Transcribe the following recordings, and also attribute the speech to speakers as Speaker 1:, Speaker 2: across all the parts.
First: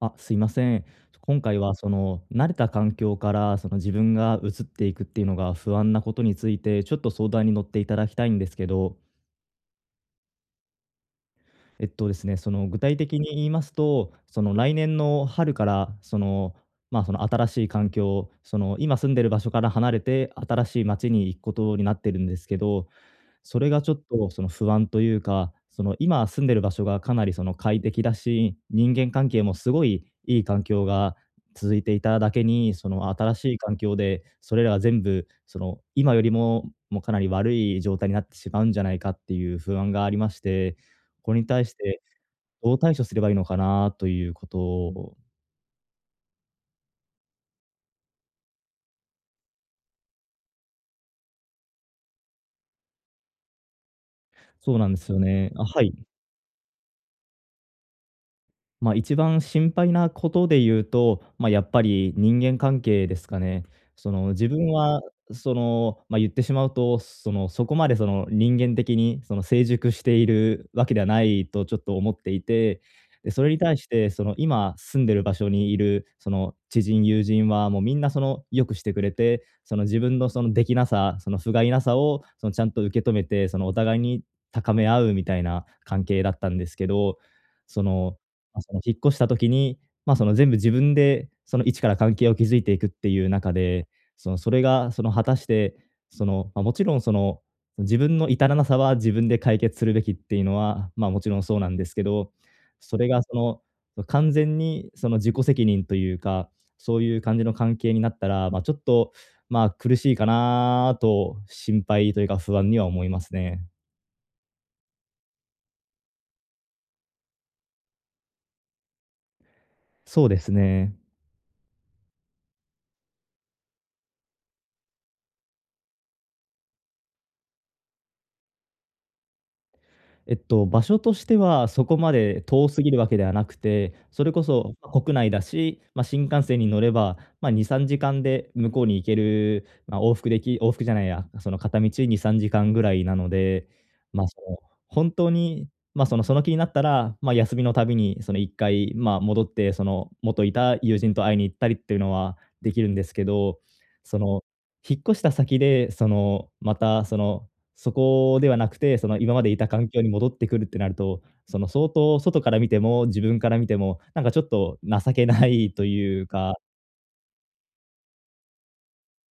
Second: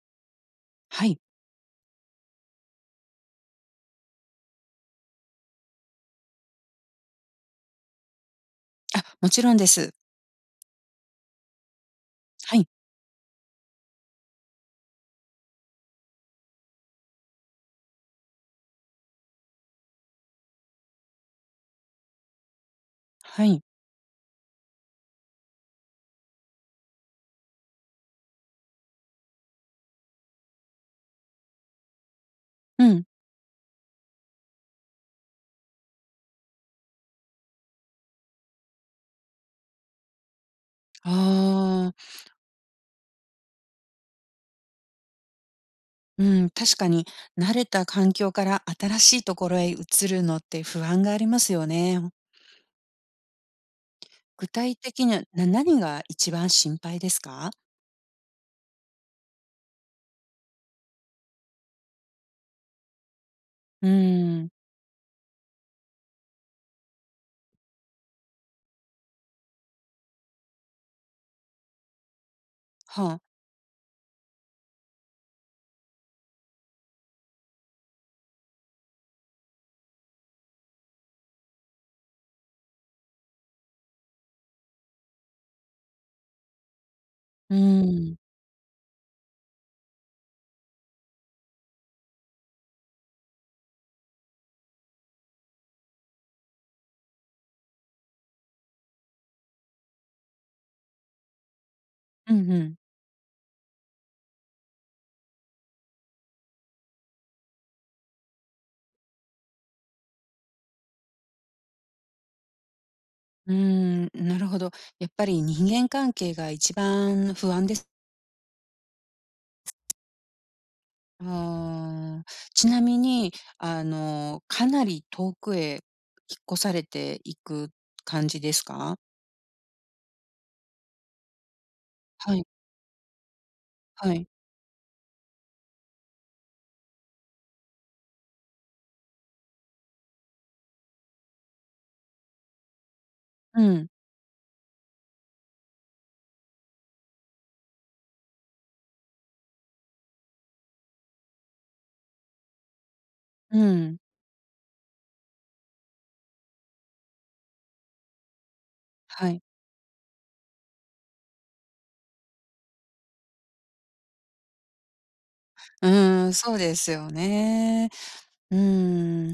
Speaker 1: あ、すいません。
Speaker 2: はい。
Speaker 1: 今回はその、慣れた環境から、その、自分が移っていくっていうのが不安なことについて、ちょっと相談に乗って頂きたいんですけど。
Speaker 2: あ、もちろんです。
Speaker 1: えっとですね、そ
Speaker 2: は
Speaker 1: の、
Speaker 2: い。
Speaker 1: 具体的に言いますと、その、来年の春から、その、ま、その新しい環境、その、今住んでる場所から離れて新しい町に行くことになってるんですけど、
Speaker 2: は
Speaker 1: そ
Speaker 2: い。
Speaker 1: れがちょっとその、不安というか、その、今住んでる場所がかなり、その、快適だし、人間関係もすごい良い環境が続いていただけに、
Speaker 2: う
Speaker 1: そ
Speaker 2: ん。
Speaker 1: の、新しい環境で、それらは全部、その、今よりも、もうかなり悪い状態になってしまうんじゃないかっていう不安がありまして、
Speaker 2: あ
Speaker 1: これに対し
Speaker 2: あ。
Speaker 1: て、どう対処すればいいのかな、ということ。
Speaker 2: うん、確かに、慣れた環境から新しいところへ移るのって不安がありますよね、ほん。具体
Speaker 1: そうなんで
Speaker 2: 的
Speaker 1: す
Speaker 2: に
Speaker 1: よ
Speaker 2: は、な
Speaker 1: ねあ、
Speaker 2: 何
Speaker 1: はい。
Speaker 2: が一番心配ですか？
Speaker 1: ま、一番心配なことで言うと、ま、やっぱり人間関係ですかね。
Speaker 2: うー
Speaker 1: その、自
Speaker 2: ん。
Speaker 1: 分は、その、ま、言ってしまうと、その、そこまでその、人間的に、その、成熟しているわけではないとちょっと思っていて、
Speaker 2: はあ。
Speaker 1: で、それに対して、その、今住んでる場所にいる、その、知人友人はもうみんな、その、良くしてくれて、その、自分のその、出来なさ、その、不甲斐なさを、その、ちゃんと受け止めて、その、お互いに高め合うみたいな関係だったんですけど。
Speaker 2: うー
Speaker 1: その、
Speaker 2: ん。
Speaker 1: ま、その、引っ越した時に、ま、その、全部自分で、その、一から関係を築いていくっていう中で、その、それが、その、果たして、その、ま、もちろん、その、自分の至らなさは自分で解決するべきっていうのは、まあ、もちろんそうなんですけど、
Speaker 2: うんうん。
Speaker 1: それが、その、完全に、その、自己責任というか、そういう感じの関係になったら、ま、ちょっと、まあ苦しいかなと心配というか不安には思います
Speaker 2: うー
Speaker 1: ね。
Speaker 2: ん、んなるほど。やっぱり人間関係が一番不安です
Speaker 1: そうですね。
Speaker 2: うーん。ちなみに、あの、かなり遠くへ引っ越されていく感じですか？
Speaker 1: えっと、場所としてはそこま
Speaker 2: は
Speaker 1: で
Speaker 2: い。
Speaker 1: 遠すぎるわけではなくて、
Speaker 2: は
Speaker 1: そ
Speaker 2: い。
Speaker 1: れこそ、国内だし、ま、新幹線に乗れば、ま、2、3時間で向こうに行ける、ま、往復でき往復じゃないやその片道2、3時間ぐらいなの
Speaker 2: う
Speaker 1: で。
Speaker 2: ん。
Speaker 1: ま、その、ほんとに、ま、そのその気になったら、ま、休みのたびにその一回、ま、戻って、その元いた友人と会いに行ったりっていうのはできるんですけ
Speaker 2: う
Speaker 1: ど、
Speaker 2: ん。
Speaker 1: その、引っ越した先で、そのまた、その、そこではなくて、その
Speaker 2: は
Speaker 1: 今ま
Speaker 2: い。
Speaker 1: でいた環境に戻ってくるってなると、その相当、外から見ても、自分から見ても、なんかちょっと情けないと
Speaker 2: う
Speaker 1: い
Speaker 2: ー
Speaker 1: う
Speaker 2: ん、
Speaker 1: か
Speaker 2: そうですよね。うーん、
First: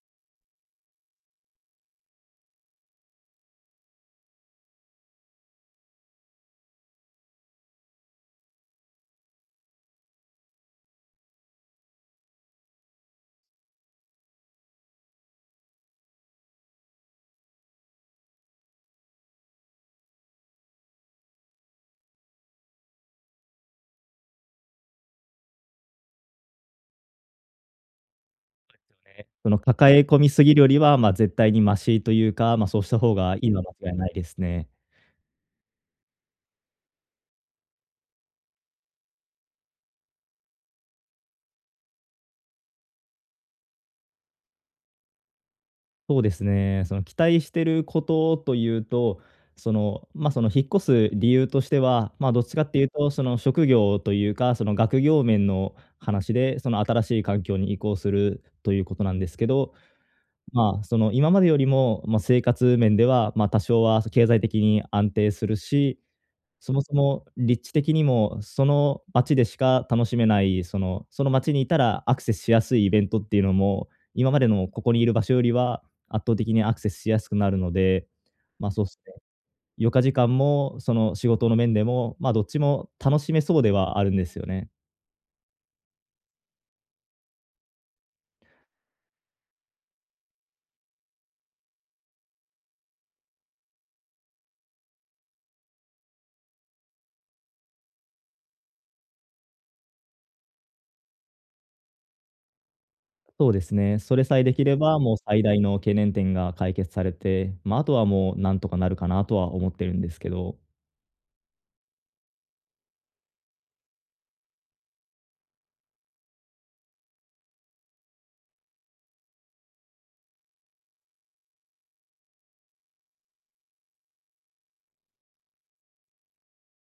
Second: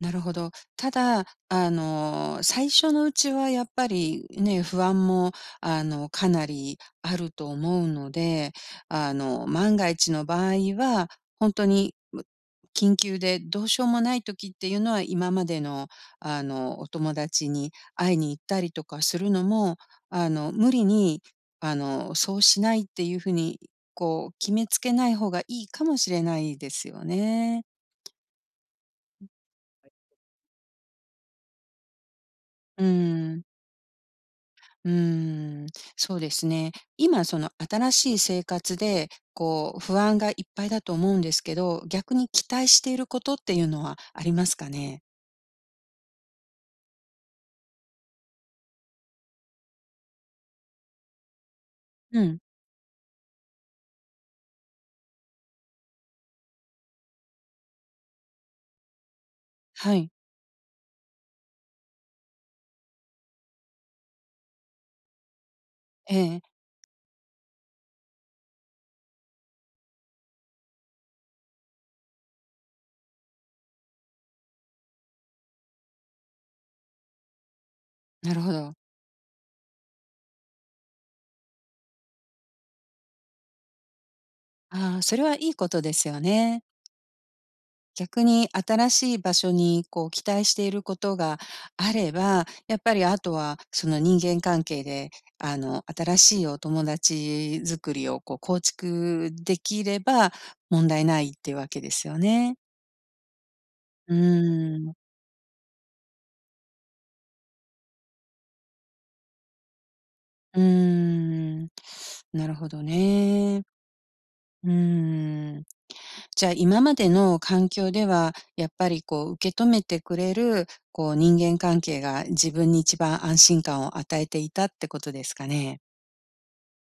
Speaker 2: なるほど。ただあの、最初のうちはやっぱりね、不安もあの、かなりあると思うので、あの、万が一の場合はほんとに緊急で、どうしようもない時っていうのは、今までの、あの、お友達に会いに行ったりとかするのも、あの、無理に、あの、そうしないっていう風にこう、決めつけない方がいいかもしれないですよね。
Speaker 1: そですよね、その、抱え込み過ぎるよりは、まあ、絶対にマシというか、まあ、そう
Speaker 2: うー
Speaker 1: した方が
Speaker 2: ん。
Speaker 1: いいのは間違いないですね。
Speaker 2: うーん、そうですね。今、その、新しい生活で、こう不安がいっぱいだと思うんですけど、逆に期待していることっていうのはありますかね？
Speaker 1: そうですね、その、期待していることというと、その、ま、その引っ越す理由としては、
Speaker 2: う
Speaker 1: まあ、
Speaker 2: ん。
Speaker 1: どっちかって言うとその、職業というか、その、学業面の話で、その新しい環境に移行するということなんですけど、
Speaker 2: はい。
Speaker 1: まあ、その、今までよりも、ま、生活面では、ま、多少は経済的に安定するし、
Speaker 2: ええ。
Speaker 1: そもそも、立地的にもその町でしか楽しめない、そのその町にいたらアクセスしやすいイベントっていうのも、今までのここにいる場所よりは、圧倒的にアクセスしやすくなるので、
Speaker 2: なるほ
Speaker 1: まあ、
Speaker 2: ど。
Speaker 1: そうっすね、余暇時間も、その、仕事の面でも、まあ、どっちも楽しめそうではあるんですよね。
Speaker 2: ああ、それはいいことですよね。逆に新しい場所にこう期待していることがあれば、やっぱりあとはその、人間関係で、あの、新しいお友達作りをこう構築できれば問題ないってわけですよね。
Speaker 1: そうですね。
Speaker 2: う
Speaker 1: それさえできれ
Speaker 2: ーん。
Speaker 1: ば、もう最大の懸念点が解決されて、まあ、あとはもう何とかなるかなとは思ってるんですけど。
Speaker 2: うーん、なるほどね。うーん。じゃあ、今までの環境では、やっぱりこう受け止めてくれる、こう人間関係が自分に一番安心感を与えていたってことですかね？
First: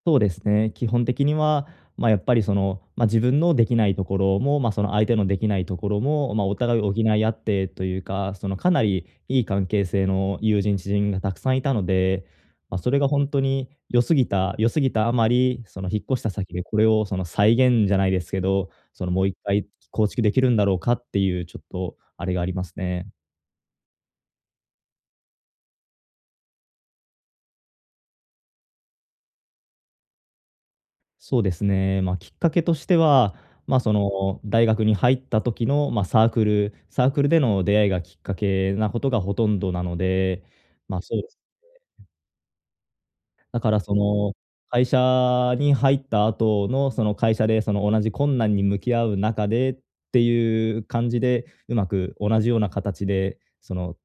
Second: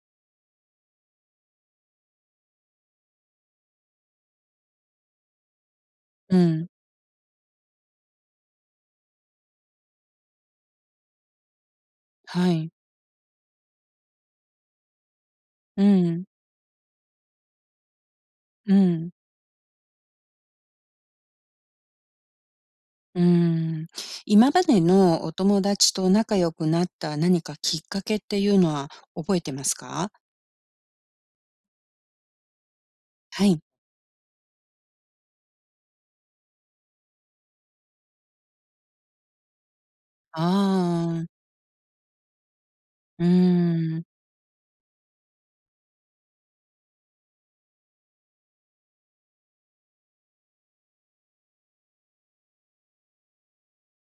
Speaker 1: そうですね、基本的にはま、やっぱりそのまあ、自分のできないところも、ま、その相手のできないところも、
Speaker 2: う
Speaker 1: まあお
Speaker 2: ん。
Speaker 1: 互いを補い合ってというか、そのかなりいい関係性の友人、知人が沢山いたので。
Speaker 2: はい。
Speaker 1: ま、それがほんとに良すぎた良すぎたあまり、そ
Speaker 2: う
Speaker 1: の引っ越し
Speaker 2: ん。
Speaker 1: た先で、これをその再現じゃないですけど、
Speaker 2: う
Speaker 1: その
Speaker 2: ん。
Speaker 1: もう1回、構築できるんだろうかっていうちょっとあれがありますね。
Speaker 2: うーん。今までのお友達と仲良くなった何かきっかけっていうのは覚えてますか？
Speaker 1: そうですね、ま、きっかけとしては、
Speaker 2: はい。
Speaker 1: ま、その大学に入った時のま、サークルサークルでの出会いがきっかけなことがほとんどなので、まあ、そう
Speaker 2: ああ。
Speaker 1: ですね。
Speaker 2: う
Speaker 1: だからそ
Speaker 2: ん。
Speaker 1: の会社に入った後のその会社でその同じ困難に向き合う中で、ていう感じで、上手く同じような形で、その、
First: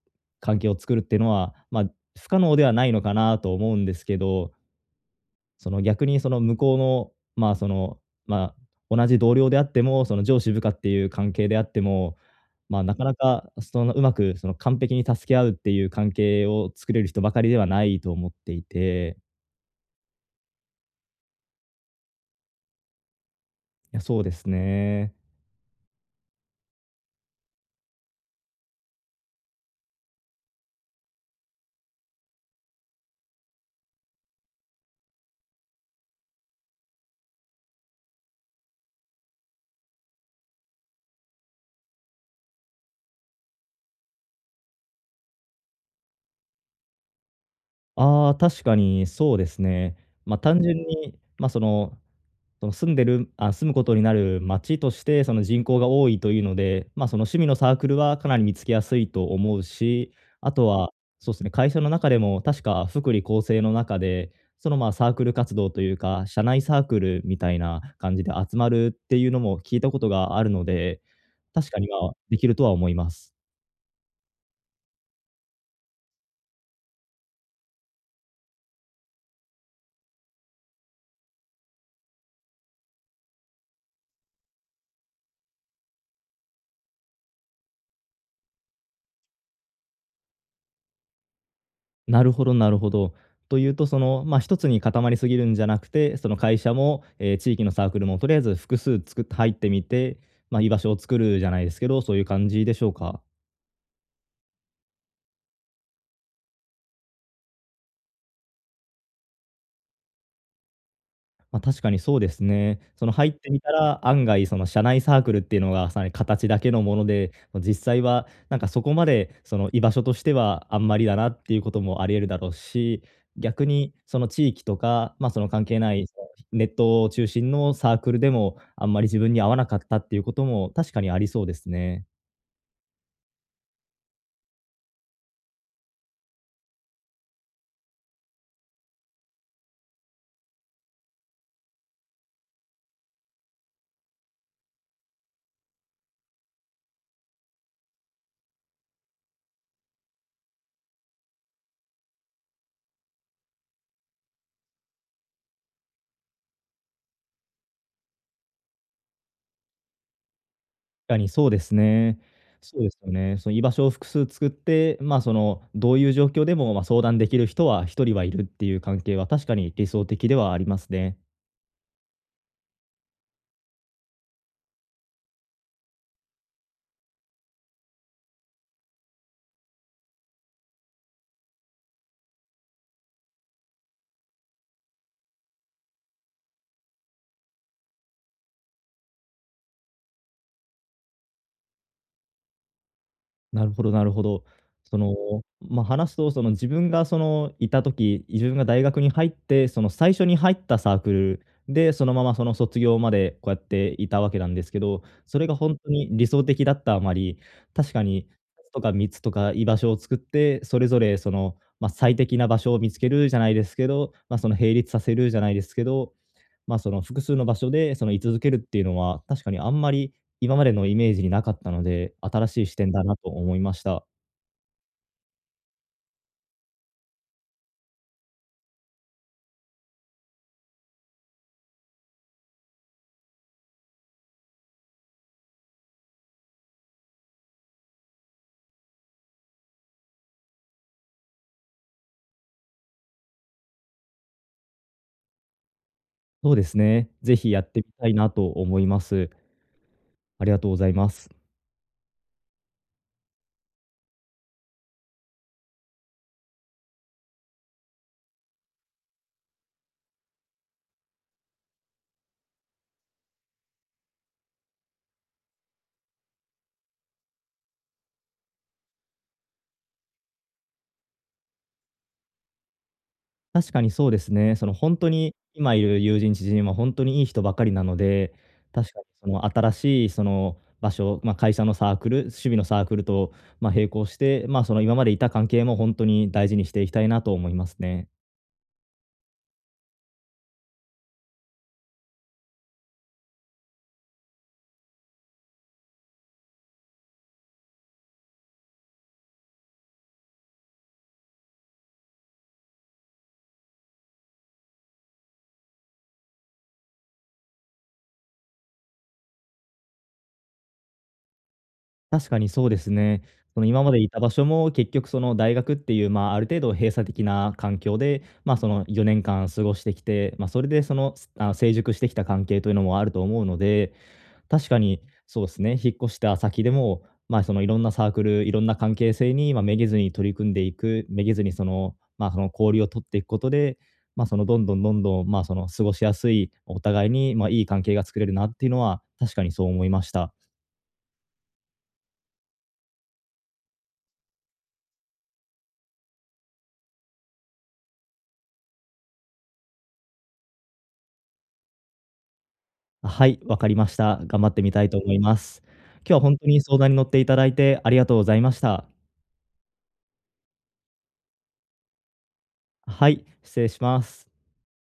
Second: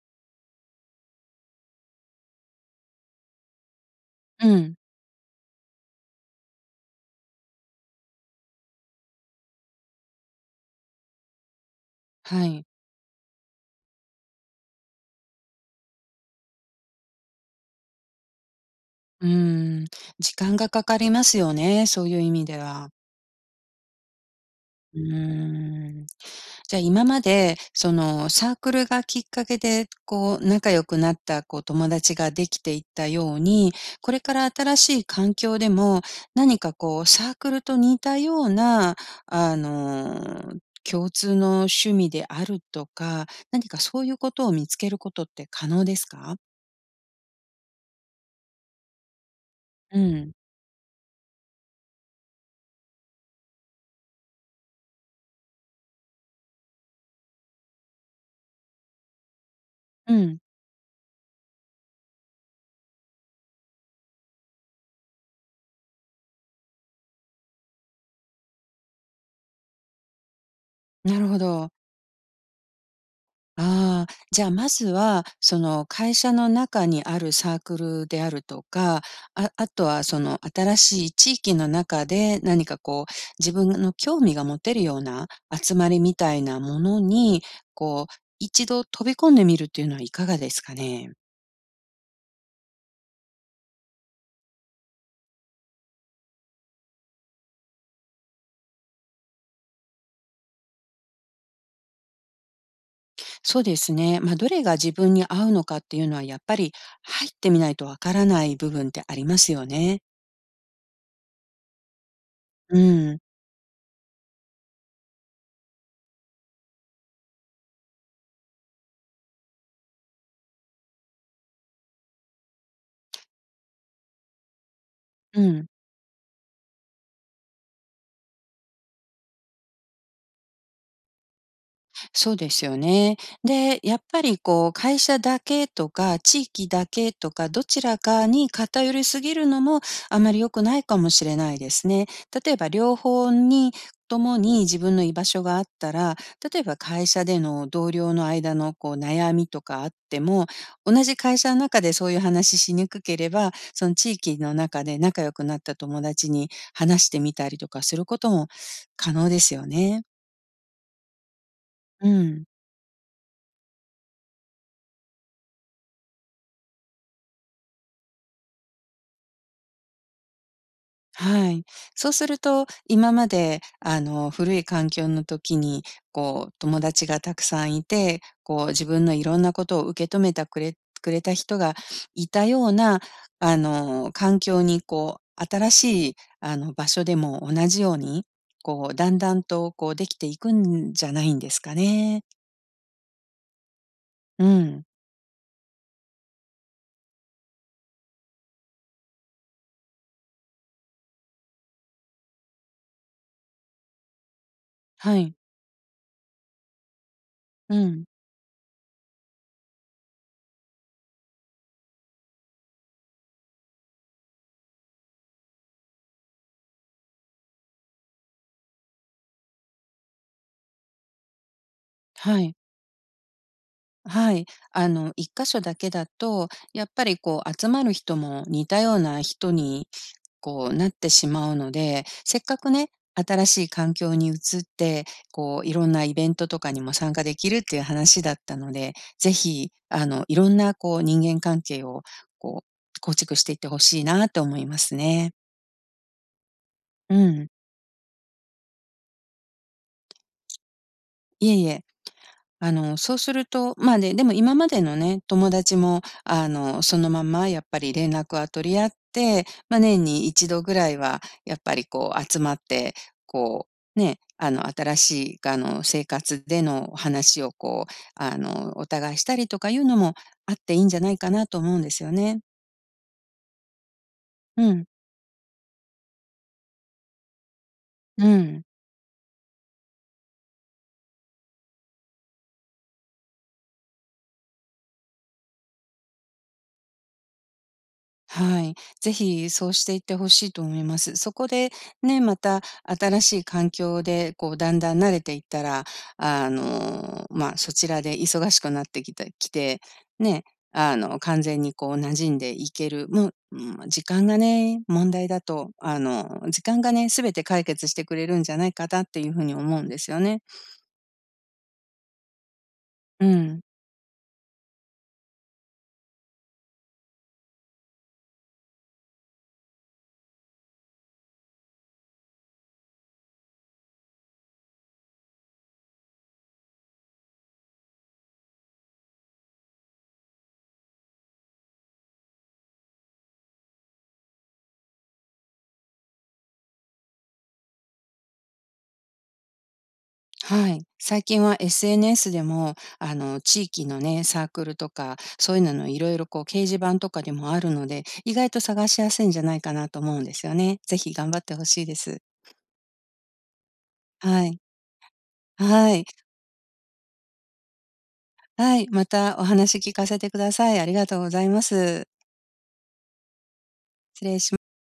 Speaker 1: 関係を作るっていうのは、ま、不可能ではないのかなと思うんですけ
Speaker 2: う
Speaker 1: ど。
Speaker 2: ん。
Speaker 1: その逆にその向こうの、まあ、その、まあ、同じ同僚であっても、その上司部下っていう関係であっても、
Speaker 2: はい。
Speaker 1: ま、なかなかその上手くその完璧に助け合うっていう関係を作れる人ばかりではないと思っていて。
Speaker 2: うーん、時間がかかりますよね、そういう意味では。
Speaker 1: いや、そうです
Speaker 2: うー
Speaker 1: ね。
Speaker 2: ん。じゃ今までそのサークルがきっかけで、こう仲良くなったこう友達ができていったように、これから新しい環境でも何かこうサークルと似たような、あの、共通の趣味であるとか、何かそういうことを見つけることって可能ですか？
Speaker 1: ああ、確かにそうですね。
Speaker 2: うん。
Speaker 1: まあ、単純に、ま、その、その住んでるああ、住むことになる街として、その人口が多いというので、ま、その趣味のサークルはかなり見つけやすいと思うし、
Speaker 2: うん。
Speaker 1: あとは、そうすね、会社の中でも確か福利厚生の中で、その、ま、サークル活動というか、社内サークルみたいな感じで集まるっていうのも聞いたことがあるので、
Speaker 2: なるほ
Speaker 1: 確
Speaker 2: ど。
Speaker 1: かに、まあ、できるとは思います。
Speaker 2: ああ、じゃあまずは、その会社の中にあるサークルであるとか、ああとはその新しい地域の中で何かこう自分の興味が持てるような集まりみたいなものに、こう一度飛び込んでみるというのはいかがですかね。
Speaker 1: なるほど、なるほど。というと、その、ま、一つに固まりすぎるんじゃなくて、その会社も、ええ地域のサークルもとりあえず複数作って入ってみて、ま、居場所を作るじゃないですけど、そういう感じでしょうか？
Speaker 2: そうですね。ま、どれが自分に合うのかっていうのはやっぱり、入ってみないとわからない部分ってありますよね。
Speaker 1: ま、確かにそうですね。
Speaker 2: う
Speaker 1: その
Speaker 2: ん。
Speaker 1: 入ってみたら案外、その社内サークルっていうのがさらに形だけのもので、ま、実際は、なんかそこまでその居場所としてはあんまりだな、っていうこともあり得るだろうし、逆に、その地域とか、ま、そ
Speaker 2: う
Speaker 1: の関
Speaker 2: ん。
Speaker 1: 係ない、そう、ネット中心のサークルでも、あんまり自分に合わなかった、っていうことも確かにありそうですね。
Speaker 2: そうですよね。で、やっぱり、こう、会社だけとか地域だけとか、どちらかに偏りすぎるのも、あまり良くないかもしれないですね。例えば両方に、ともに自分の居場所があったら、例えば会社での同僚の間の、こう、悩みとかあっても、同じ会社の中でそういう話しにくければ、その地域の中で、仲良くなった友達に話してみたりとかすることも、可能ですよね。
Speaker 1: かにそうです
Speaker 2: う
Speaker 1: ね。
Speaker 2: ん。
Speaker 1: そうですよね。その居場所を複数作って、ま、その、どういう状況でも、ま、相談出来る人は1人はいるっていう関係は確かに理想的ではありますね。
Speaker 2: はい。そうすると、今まで、あの、古い環境の時に、こう、友達がたくさんいて、こう、自分の色んなことを受け止めたくれくれた人が居たような、あの、環境に、こう、新しい、あの、場所でも同じように、こう、だんだんと、こう、出来ていくんじゃないんですかね。
Speaker 1: なるほどなるほ
Speaker 2: う
Speaker 1: ど。
Speaker 2: ん。
Speaker 1: その、ま、話すと、その、自分がその、居た時、自分が大学に入って、その、最初に入ったサークルで、そのままその卒業までこうやって居たわけなんですけど、
Speaker 2: はい。
Speaker 1: それがほんとに理想的だったあまり、
Speaker 2: う
Speaker 1: 確か
Speaker 2: ん。
Speaker 1: に、2つとか3つとか居場所を作って、それぞれ、その、ま、最適な場所を見つけるじゃないですけど、ま、その、並立させるじゃないですけど、ま、その、複数の場所で、その、居続けるっていうのは、確かにあんまり、今までのイメージに無かったので、
Speaker 2: は
Speaker 1: 新
Speaker 2: い。
Speaker 1: しい視点だなと思いました。
Speaker 2: はい、あの、一か所だけだと、やっぱり、こう、集まる人も似たような人に、こう、なってしまうので、せっかくね、新しい環境に移って、こう、色んなイベントとかにも参加できるっていう話だったので、ぜひ、あの、色んなこう人間関係を、こう、構築していって欲しいなと思いますね。
Speaker 1: そうですね、
Speaker 2: う
Speaker 1: 是
Speaker 2: ん。
Speaker 1: 非やってみたいなと思います。ありがとうございます。
Speaker 2: いえいえ。あの、そうすると、まあ、ね、でも今までのね、友達も、あの、そのまんまやっぱり連絡は取り合って、ま、年に一度ぐらいはやっぱりこう集まって、こう、ね、あの、新しいがあの、生活での話をこう、あの、お互いしたりとかいうのも、あっていいんじゃないかなと思うんですよね。
Speaker 1: 確かにそうですね。その
Speaker 2: うん。
Speaker 1: ほんとに今いる友人、知人はほんとにいい人ばかりなの
Speaker 2: う
Speaker 1: で、
Speaker 2: ん。
Speaker 1: 確かに、その新しいその場所、ま、会社のサークル、趣味のサークルと、ま、並行して、まあ、その今までいた関係もほんとに大事にしていきたいなと思いますね。
Speaker 2: はい、是非そうしていって欲しいと思います。そこで、ね、また新しい環境でこう、だんだん慣れていったら、あの、まあ、そちらで忙しくなってきたいきて、ね、あの、完全にこう馴染んでいける、もううん、ま、時間がね、問題だと、あの、時間がね、全て解決してくれるんじゃないかだっていうふうに思うんですよね。
Speaker 1: 確かにそうですね。
Speaker 2: う
Speaker 1: そ
Speaker 2: ん。
Speaker 1: の今までいた場所も、結局その大学っていう、まあ、ある程度閉鎖的な環境で、まあ、その4年間過ごしてきて、ま、それでそのすあの成熟してきた関係というのもあると思うので、確かに、そうすね、引っ越した先でも、まあ、その色んなサークル、色んな関係性に、ま、めげずに取り組んでいく、めげずにその、まあ、その氷を取っていくことで、まあ、そのどんどんどんどん、まあ、その過ごしやすい、お互いに、まあ、いい関係が作れるなっていうのは、確かにそう思いました。
Speaker 2: はい。最近は SNS でも、あの、地域のね、サークルとかそういうのの、いろいろこう掲示板とかでもあるので、意外と探しやすいんじゃないかなと思うんですよね。是非、頑張って欲しいです。
Speaker 1: あ、はい、分かりました。頑
Speaker 2: は
Speaker 1: 張っ
Speaker 2: い。
Speaker 1: てみたいと思います。
Speaker 2: はい。
Speaker 1: 今日はほんとに相談に乗っていただいてありがとうございまし
Speaker 2: はい、
Speaker 1: た。
Speaker 2: また、お話聞かせてください。ありがとうございます。
Speaker 1: あ、はい、失礼しま
Speaker 2: 失
Speaker 1: す。
Speaker 2: 礼しむ。